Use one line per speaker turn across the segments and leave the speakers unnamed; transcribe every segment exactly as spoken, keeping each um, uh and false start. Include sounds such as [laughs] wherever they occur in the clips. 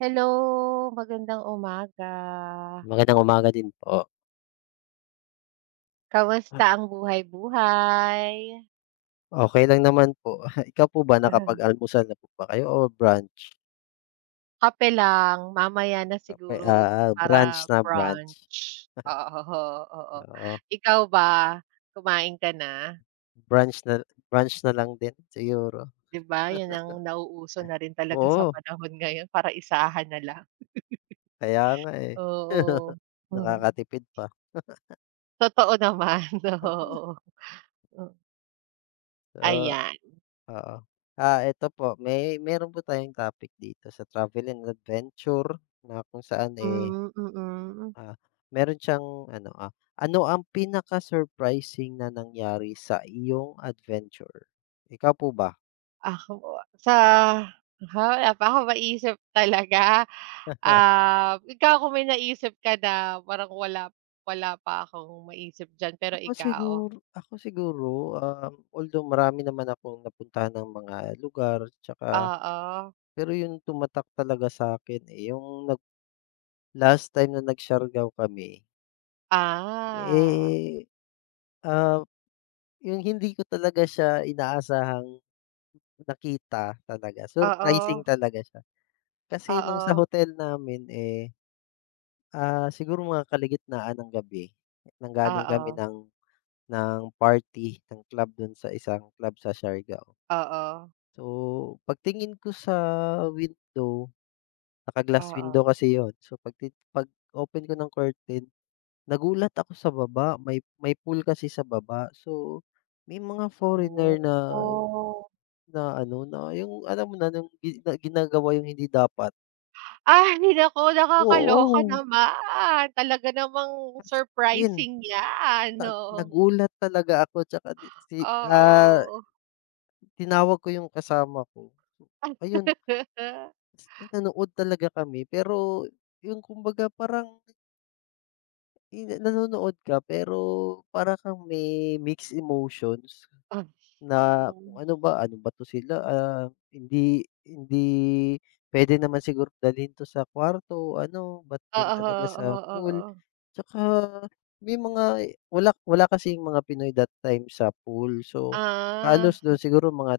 Hello! Magandang umaga.
Magandang umaga din po. Ha.
Kamusta ang buhay buhay?
Okey lang naman po. [chuckles] Ikaw po ba,
Mhm.
nakapag-almusal na po ba kayo o brunch?
Kape lang. Mamaya na
Kape, a
siguro
ah, brunch
para
na, brunch.
brunch, oo, oo.
Oo.
Ikaw ba, kumain ka na?
Brunch na brunch na lang din siguro.
'Di ba 'yun
[laughs]
ang nauuso na rin talaga sa
Oo.
panahon ngayon, para isahan na lang.
Kaya nga
[laughs]
eh.
Oo,
[laughs]
mhm.
Nakaka-tipid pa. [laughs]
Totoo naman,
Ah he
oo. Mm
Oo,
Ayan.
oo. Ah eto po, may meron po tayong topic dito sa travel and adventure na kung saan eh,
Hmm, mm.
ah, meron siyang ano, ah, ano ang pinaka-surprising na nangyari sa iyong adventure? Ikaw po ba?
Ako sa, ha, wala pa akong ma-isip talaga.
[chuckles]
Ah, ikaw kung may na-isip ka na, parang wala, wala pa akong ma-isip diyan, pero
Ako
ikaw?
siguro ako siguro, um although marami naman akong napuntahan ng mga lugar 'tsaka
Oo.
Pero yung tumatak talaga sa'kin eh, yung nag last time na nag-Siargao kami.
Ah.
Eh, ah, yung hindi ko talaga siya inaasahang nakita talaga, surprising
Oo.
talaga siya. Kasi no'ng sa
Oo.
hotel namin, eh, ah, siguro mga kalagitnaan ng gabi nanggaling kami
Oo.
ng ng party ng club do'n sa isang club sa Siargao.
Oo.
So, pagtingin ko sa window naka-glass
Oo.
window kasi 'yon, so, pagti pag-open ko ng curtain nagulat ako sa baba may may pool kasi sa baba. So, may mga
Oh,
foreigner na
oh.
na ano, na yung, alam mo na, nung gi ginagawa yung hindi dapat.
Ah, hina ako nakakaloka
Oo.
naman. Talaga namang
As in,
surprising niyan,
nag
oo.
nagulat talaga ako tsaka di si ah
Oo.
Tinawag ko yung kasama ko, ayun.
[laughs]
Nanood talaga kami. Pero yung kumbaga parang yung nanonood ka pero para kang may mixed emotions
Ah,
na
oo.
kung ano ba, ano ba 'to sila, ah, hindi hindi pwede naman siguro dalhin 'to sa kwarto o ano, ba't d'yan talaga sa pool.
Oo-oo-oo.
Tsaka may mga wala wala kasing mga Pinoy that time sa pool. So,
Ah.
halos do'n siguro mga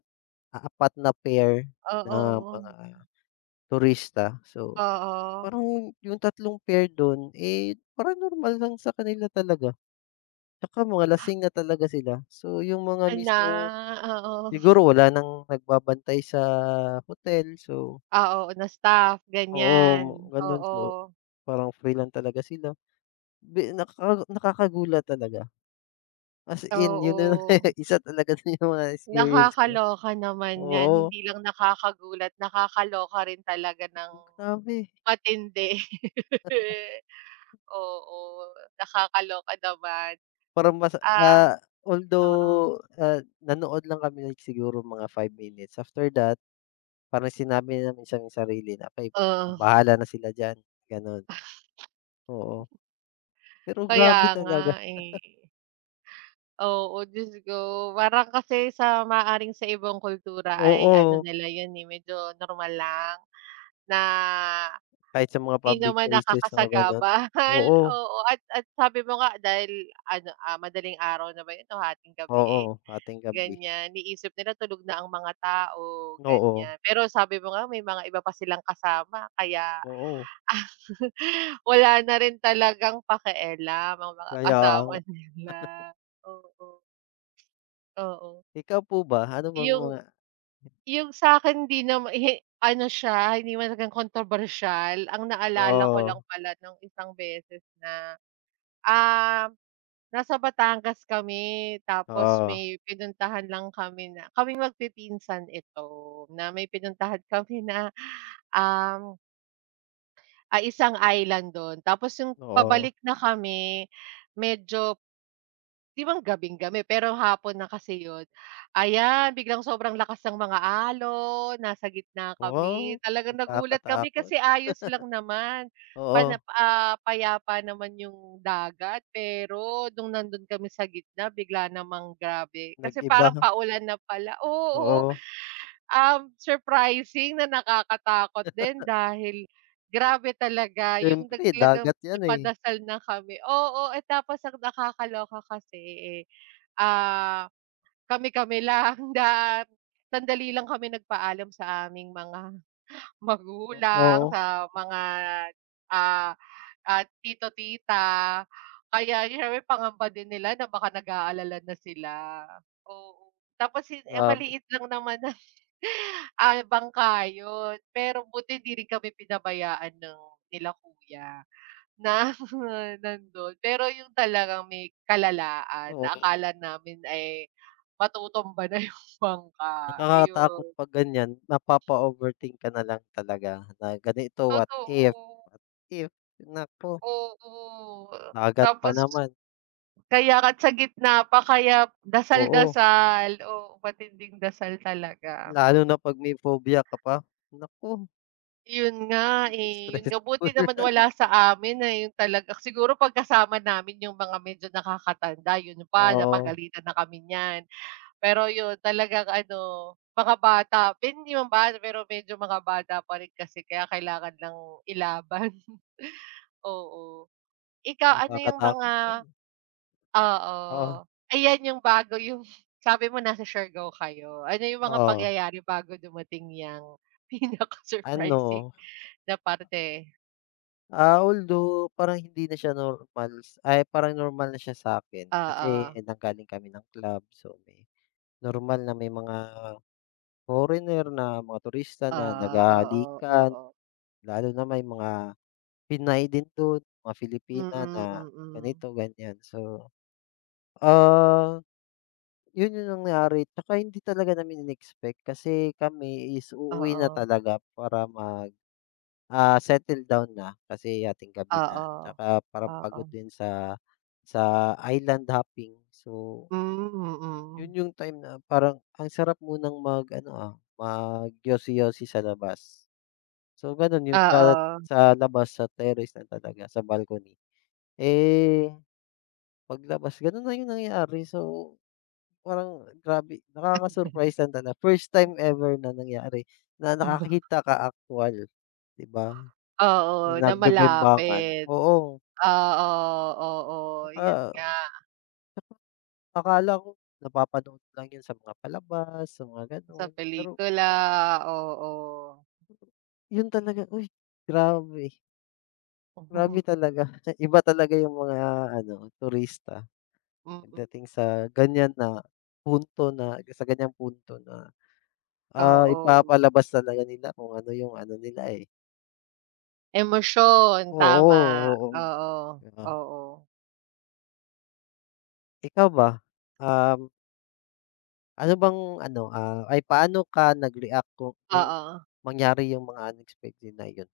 apat na pair na
Oo-oo.
mga turista, so,
Oo.
parang yung tatlong pair do'n, eh, parang normal lang sa kanila talaga. Tsaka mga lasing na talaga sila. So, yung mga
Ah, na
mismong
oo. [chuckles]
siguro wala nang nagbabantay sa hotel. So
Ah, oo, na staff,
Oo,
ganyan.
gano'n po.
Oo.
Parang free lang talaga sila. Bi naka nakakagulat talaga. As in, 'yon na lang
Oo.
[laughs] isa talaga yung mga experience ko.
Nakakaloka naman 'yan.
Oo.
Hindi lang nakakagulat. Nakakaloka rin talaga ng
Grabe.
matindi.
Totoo.
Oo, nakakaloka naman.
Parang mas,
Ah,
ah,
oo.
although, ah, nanood lang kami like siguro mga five minutes, after that parang sinabi namin sa sarili na like
Oo.
bahala na sila diyan, gano'n. Oo.
[laughs]
Pero
Kaya
grabe
nga
talaga.
eh.
[laughs]
Oo, Diyos ko, parang kasi sa maaaring sa ibang kultura ay ano
Oo.
nila 'yon eh medyo normal lang na
Kahit sa mga
hindi
public
naman
places, oo, gano'n,
nakakasagabal,
oo.
oo, at at sabi mo nga dahil ano, ah, madaling araw na ba 'yon o hatinggabi eh,
Oo, hatinggabi.
ganyan, iniisip nila tulog na ang mga tao,
Oo.
ganyan. Pero sabi mo nga may mga iba pa silang kasama kaya
Oo.
[laughs] wala na rin talagang pakialam, ang mga
Kaya nga.
kasama
[chuckles]
nila, oo. Oo.
Ikaw po ba, ano bang
Yung
mga
yung sa'kin 'di nama [laughs] ano siya, hindi naman talagang kontrobersyal ang naalala ko lang
Oo.
pala no'ng isang beses na, ah, nasa Batangas kami tapos
Oo.
may pinuntahan lang kami na kaming magpipinsan ito na may pinuntahan kami na, ah ay, isang island do'n. Tapos yung
Oo.
pabalik na kami, medyo Di ba gabing-gabi pero hapon na kasi 'yon, ayan, biglang sobrang lakas ng mga alon, nasa gitna
Ah, wow,
kami. Talagang nagulat kami
nakakatakot. [laughs]
kasi ayos lang naman pana,
Oo.
ah, payapa naman yung dagat pero no'ng nando'n kami sa gitna bigla namang grabe. Kasi
Nag-iba.
parang paulan na pala, oo,
Oo.
uhm, surprising na nakakatakot din
[laughs]
dahil grabe talaga yung nag
Syempre,
talagang
dagat 'yan, eh.
nagpadasal na kami, oo, eh, tapos ang nakakaloka kasi eh, ah, kami-kami lang at sandali lang kami nagpaalam sa aming mga magulang,
Oo.
sa mga, ah, ah, tito, tita. Kaya syempre pangamba din nila na baka nag-aalala na sila, oo, tapos yun,
Grabe.
maliit lang naman na, ah, bangka 'yon. Pero buti hindi rin kami pinabayaan ng nila kuya na nandon. Pero yung talagang may kalalaan na
Oo nga.
akala namin ay matutumba na yung bangka,
Nakakatakot
iyon.
'pag ganyan, mapapa-overthink ka na lang talaga na ganito, what if.
Totoo.
What if? Naku!
Oo,
Dagat pa
tapos
naman.
Kaya nga at sa gitna pa. Kaya
Oo.
dasal-dasal, oo, matinding dasal talaga.
Lalo na 'pag may phobia ka pa. Naku!
'Yon nga, eh, 'yon nga. Buti
Stressful.
naman wala sa amin, ayun talaga, siguro pag kasama namin yung mga medyo nakaka-tanda 'yon pa
Oo.
napagalitan na kami niyan. Pero 'yon talagang ano mga bata hindi naman bata, pero medyo mga bata pa rin kasi kaya kailangan lang ilaban, oo. Ikaw ano yung mga
Nakakatakot 'yon.
oo.
Oh.
Ayan 'yong bago, 'yong sabi mo nasa Siargao kayo. Ano 'yong mga
Oo.
pangyayari bago dumating yang pinaka-surprising
Ano?
na parte?
Ah, although parang hindi na siya normal, ay parang normal na siya sa'kin. Kasi
Oo.
nanggaling kami ng club, so normal na may mga foreigner, na mga turista na
Ah, oo
nag-hahalikan.
oo.
Lalo na may mga Pinay din do'n, mga Filipina
Mm,
na
mm.
ganito, ganyan. So, ah, 'yon yung nangyari 'tsaka hindi talaga namin i-nexpect. Kasi kami is uuwi na
Oo.
talaga para mag, ah, settle down na kasi hating-gabi na,
Oo,
'tsaka parang pagod
oo.
din sa, sa island hopping. So
Hmm, hmm.
'Yon yung time na parang ang sarap munang mag ano, ah, mag yosi-yosi sa labas. So, gano'n 'yon at
Oo.
sa labas, sa terrace na talaga, sa balcony, eh, pag labas gano'n na yung nangyari. So, parang grabe nakaka-surprise lang tala first
[laughs]
time ever na nangyari na
[unintelligible]
nakakita ka aktuwal 'di ba,
Oo,
na
na
nagbe-bembangan,
malapit.
oo.
Oo, oo
'Tsaka
'yon nga.
akala ko napapanood lang 'yon sa mga palabas, sa mga
Sa
gano'n pero
pelikula.
grabe.
Ah, oo.
'Yon talaga, uy grabe! Grabe
[chuckles]
talaga, [chuckles] iba talaga 'yung mga ano, turista
Mm.
pagdating sa ganyan na punto na sa ganyang punto na, ah,
Oo.
ipapalabas talaga nila kung ano 'yung ano nila, eh.
Emosyon,
Oo,
tama.
oo.
Oo,
'Di ba?
oo.
Ikaw ba, um ano bang ano, ah ay paano ka nag-react kung nung
Oo.
mangyari 'yung mga unexpected na iyon?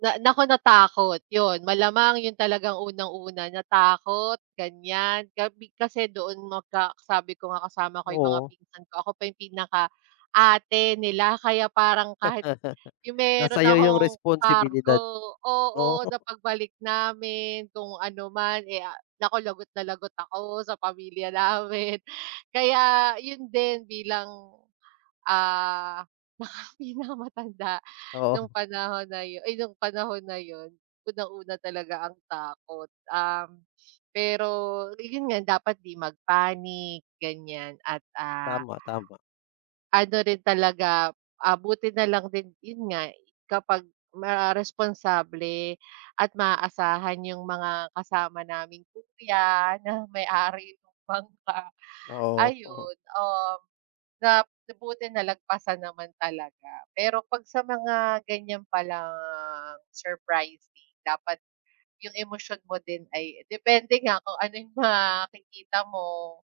Na naku natakot. 'Yun. Malamang 'yun talagang unang-una, natakot, ganyan. Gabi kasi doon magka sabi ko nga kasama ko 'yung mga
Oo.
pinsan ko, ako pa 'yung pinaka ate nila kaya parang kahit 'yung
[laughs] Nasa
meron
iyo 'yung
akong kargo
responsibilidad. Oo.
oo,
[chuckles]
sa pagbalik namin kung ano man eh, ah, naku lagot na lagot ako sa pamilya namin. Kaya, yun din bilang, ah, naka pinakamatanda
Oo.
nung
[chuckles]
panahon na yun ay nung panahon na yun. Unang-una talaga ang takot, um, [sniffs] pero ayun nga dapat 'di mag-panic ganyan at, ah,
Tama, tama.
[breath] ano rin talaga, ah, buti na lang din, 'yun nga i kapag ma responsable at maaasahan 'yung mga kasama naming kuya na may-ari nung bangka
Oo, o.
ayun, um, na buti nalagpasan naman talaga. Pero 'pag sa mga ganyan palang surprising, dapat 'yung emosyon mo din ay depende nga kung ano 'yung makikita mo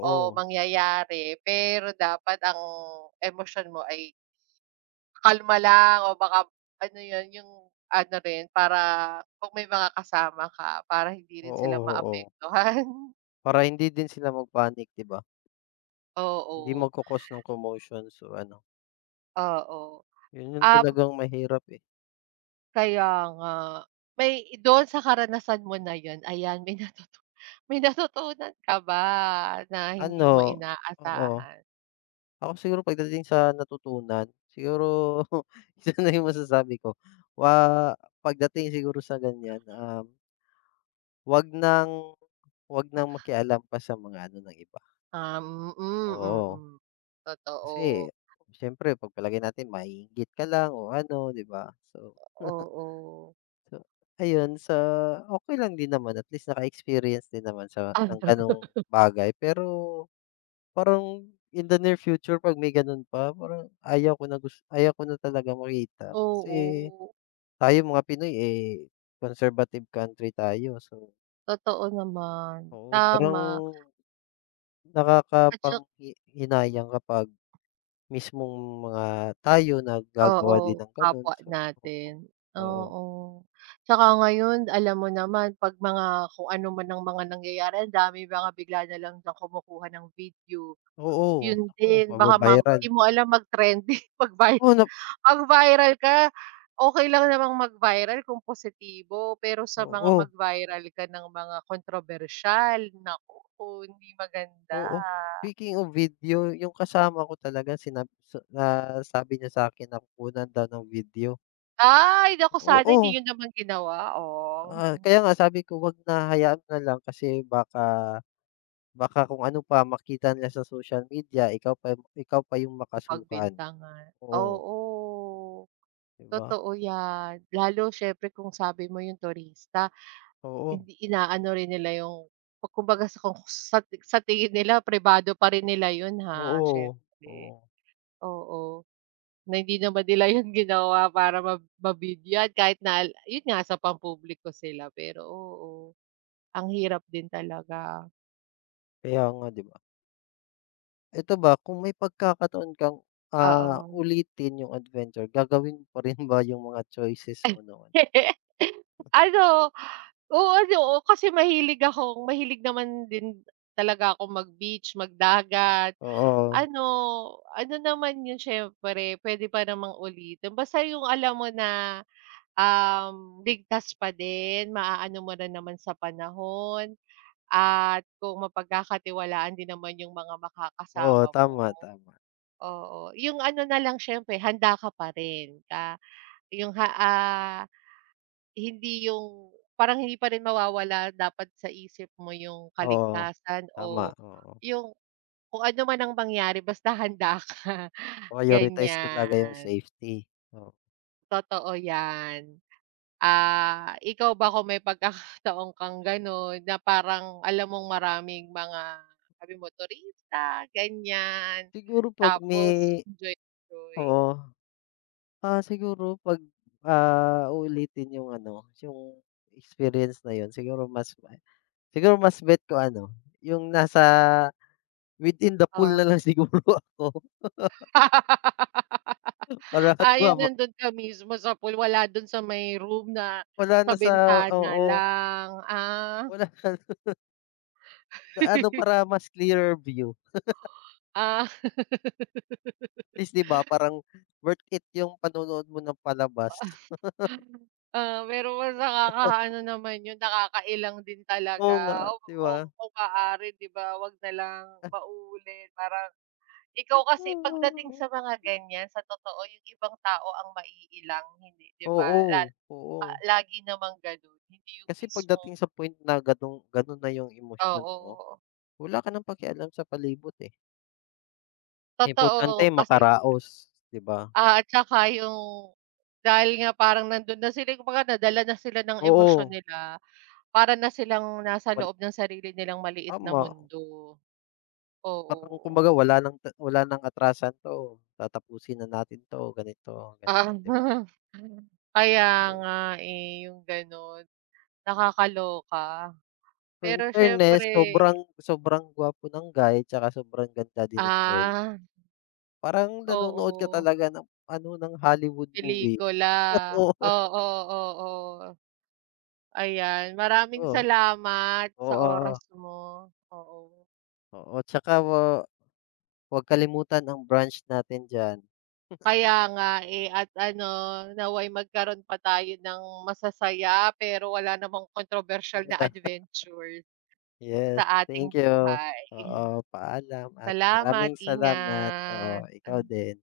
o mangyayari, pero dapat ang emosyon mo ay kalma lang o baka ano yun, 'yung ano rin, para 'pag may mga kasama ka para hindi rin sila
Oo, oo.
maapektuhan. [chuckles]
Para hindi din sila mag-panic 'di ba? Hindi
Oo.
magko-cause ng commotion so, ano
Oo,
yun yung
ab
talagang mahirap, eh.
Kaya nga. May don sa karanasan mo na yan, ayan may nautut may natutunan ka ba na hindi mo
Ano, oo.
inaasahan?
Ako siguro pagdating sa natutunan, siguro [chuckles] isa na yung masasabi ko wa pagdating siguro sa ganyan, um 'wag nang, 'wag nang
[scoffs]
makialam pa sa mga ano ng iba.
Um, mm,
Oo.
mm,
Kasi,
totoo.
siyempre ipagpalagay natin maiinggit ka lang o ano, 'di ba? So
Oo.
[chuckles] sa ayun sa okey lang din naman at least naka-experience din naman sa ng ganong
[laughs]
bagay. Pero, parang in the near future pag may gano'n pa, parang ayaw ko na gus ayaw ko na talagang makita. Kasi,
Oo.
tayong mga Pinoy, eh, conservative country tayo so
Totoo naman.
oo parang,
Tama. At tsak
nakakapanghi hinayang kapag, mismong mga tayo naggagawa din
Oo,
ng gano'n,
kapwa
so [unintelligible]
natin.
oo.
Oo, tsaka ngayon alam mo naman 'pag mga kung ano man ang mga nangyayari, andaming mga bigla na lang na kumukuha ng video.
Oo,
Yun
naku,
din, baka mam
maba-viral.
'di mo alam mag trending, mag-vi
Oh, nap
mag-viral ka. Okey lang namang mag-viral kung positibo, pero sa mga
Oo.
mag-viral ka ng mga kontrobersyal, naku hindi maganda.
Oo, speaking of video, yung kasama ko talaga sinab sa, nasabi niya sakin na kukunan daw ng video.
Ay! Naku sana
Oo.
hindi n'yo naman ginawa, oh.
Ah, kaya nga sabi ko 'wag na, hayaan na lang, kasi baka, baka kung ano pa makita nila sa social media, ikaw pa ikaw pa 'yong
O
makasuhan
pagbintangan,
oo.
oo,
'Di ba?
totoo 'yan. Lalo siyempre kung sabi mo 'yong turista,
Oo.
hindi inaano rin nila 'yong ku kumbaga sa kung sa ti sa tingin nila, pribado pa rin nila 'yon, ha?
Oo, oh.
Siyempre,
Oo.
oo, na hindi naman nila 'yon ginawa para ma mabigyan kahit na 'yon nga, sa pampubliko sila, pero oo, ang hirap din talaga.
Kaya nga 'di ba? Ito ba, kung may pagkakataon kang, ah,
Oo.
ulitin 'yung adventure, gagawin mo pa rin ba yung mga choices mo noon?
[laughs] Ano, o, ano, oh, kasi mahilig akong mahilig naman din talaga akong mag-beach, magdagat.
Oo.
Ano, ano naman 'yon, siyempre puwede pa namang ulitin basta 'yung alam mo na, um, ligtas pa din. Maaano mo rin naman sa panahon at kung mapagkakatiwalaan din naman 'yung mga
Oo,
makakasama mo.
tama, tama.
Oo, yung ano na lang, siyempre handa ka pa rin na yung, ha, ah, hindi yung parang hindi pa rin mawawala dapat sa isip mo yung
Oo,
kaligtasan
tama,
o
oo.
'yung kung ano man ang mangyari, basta handa ka,
Prioritize talaga yung
ganyan.
safety. Oo.
Totoo yan. Ah, ikaw ba, kung may pagkakataon kang gano'n na parang alam mong maraming mga daming turista ganyan,
Siguro 'pag
tapos,
may
enjoy-enjoy.
Oo. Ah, siguro pag, ah, uulitin yung ano yung experience na 'yon, siguro mas siguro mas bet ko ano, yung nasa within the pool
Oh.
na lang siguro ako.
[laughs] Ah, yung
[unintelligible]
nando'n ka mismo sa pool, wala do'n sa may room, na
Wala
sa
na sa
bintana
Oo.
lang, ah.
Wala. [unintelligible] Ano
[laughs]
para mas clearer view. [laughs]
Ah.
At
[laughs]
least 'di ba, parang worth it yung panonood mo ng palabas. [laughs]
[chuckles] Ah, pero mas
[unintelligible]
nakakaano naman 'yon, nakakailang din
Oo nga,
talaga.
'di ba?
Oo, kung maaari 'di ba, 'wag na lang
Ah.
maulit. Parang ikaw kasi pagdating
[humming]
sa mga ganyan, sa totoo yung ibang tao ang maiilang hindi 'di ba, lal
Oo, oo.
lagi namang gano'n, hindi yung
Kasi
mismong
pagdating sa point na gano'ng gano'n na yung emosyon mo,
Oo.
wala ka nang pakialam sa palibot, eh. Importante
Totoo, kasi
makaraos, 'di ba?
Ah, at saka yung dahil nga parang nando'n na sila kumbaga nadala na sila ng emosyon
Oo.
nila. Para na silang nasa
Wal
loob ng sarili nilang maliit na
Tama.
mundo,
Parang
oo.
kumbaga wala ng t wala ng atrasan 'to, tatapusin na natin 'to, ganito, ganyan, 'di ba?
Tama. Kaya
Oh.
nga eh, yung gano'n. Nakakaloka.
In
Pero syempre
fairness, sobrang sobrang gwapo ng guy 'tsaka sobrang ganda din ng girl.
Ah.
Parang nanonood ka
Oo.
talaga ng ano, ng Hollywood movie.
Pelikula,
Oo.
oo-oo. Ayan, maraming
Oh.
salamat sa oras
Oo.
mo, oo.
Oo, 'tsaka wa wag kalimutan ang branch natin d'yan. [chuckles]
Kaya nga, eh, at ano nawa'y magkaroon pa tayo ng masasaya pero wala namang kontrobersyal na adventure
[laughs] Yes,
sa ating
thank you.
buhay.
Oo, paalam at
Salamat.
maraming salamat. Oo, ikaw
Ingat.
din.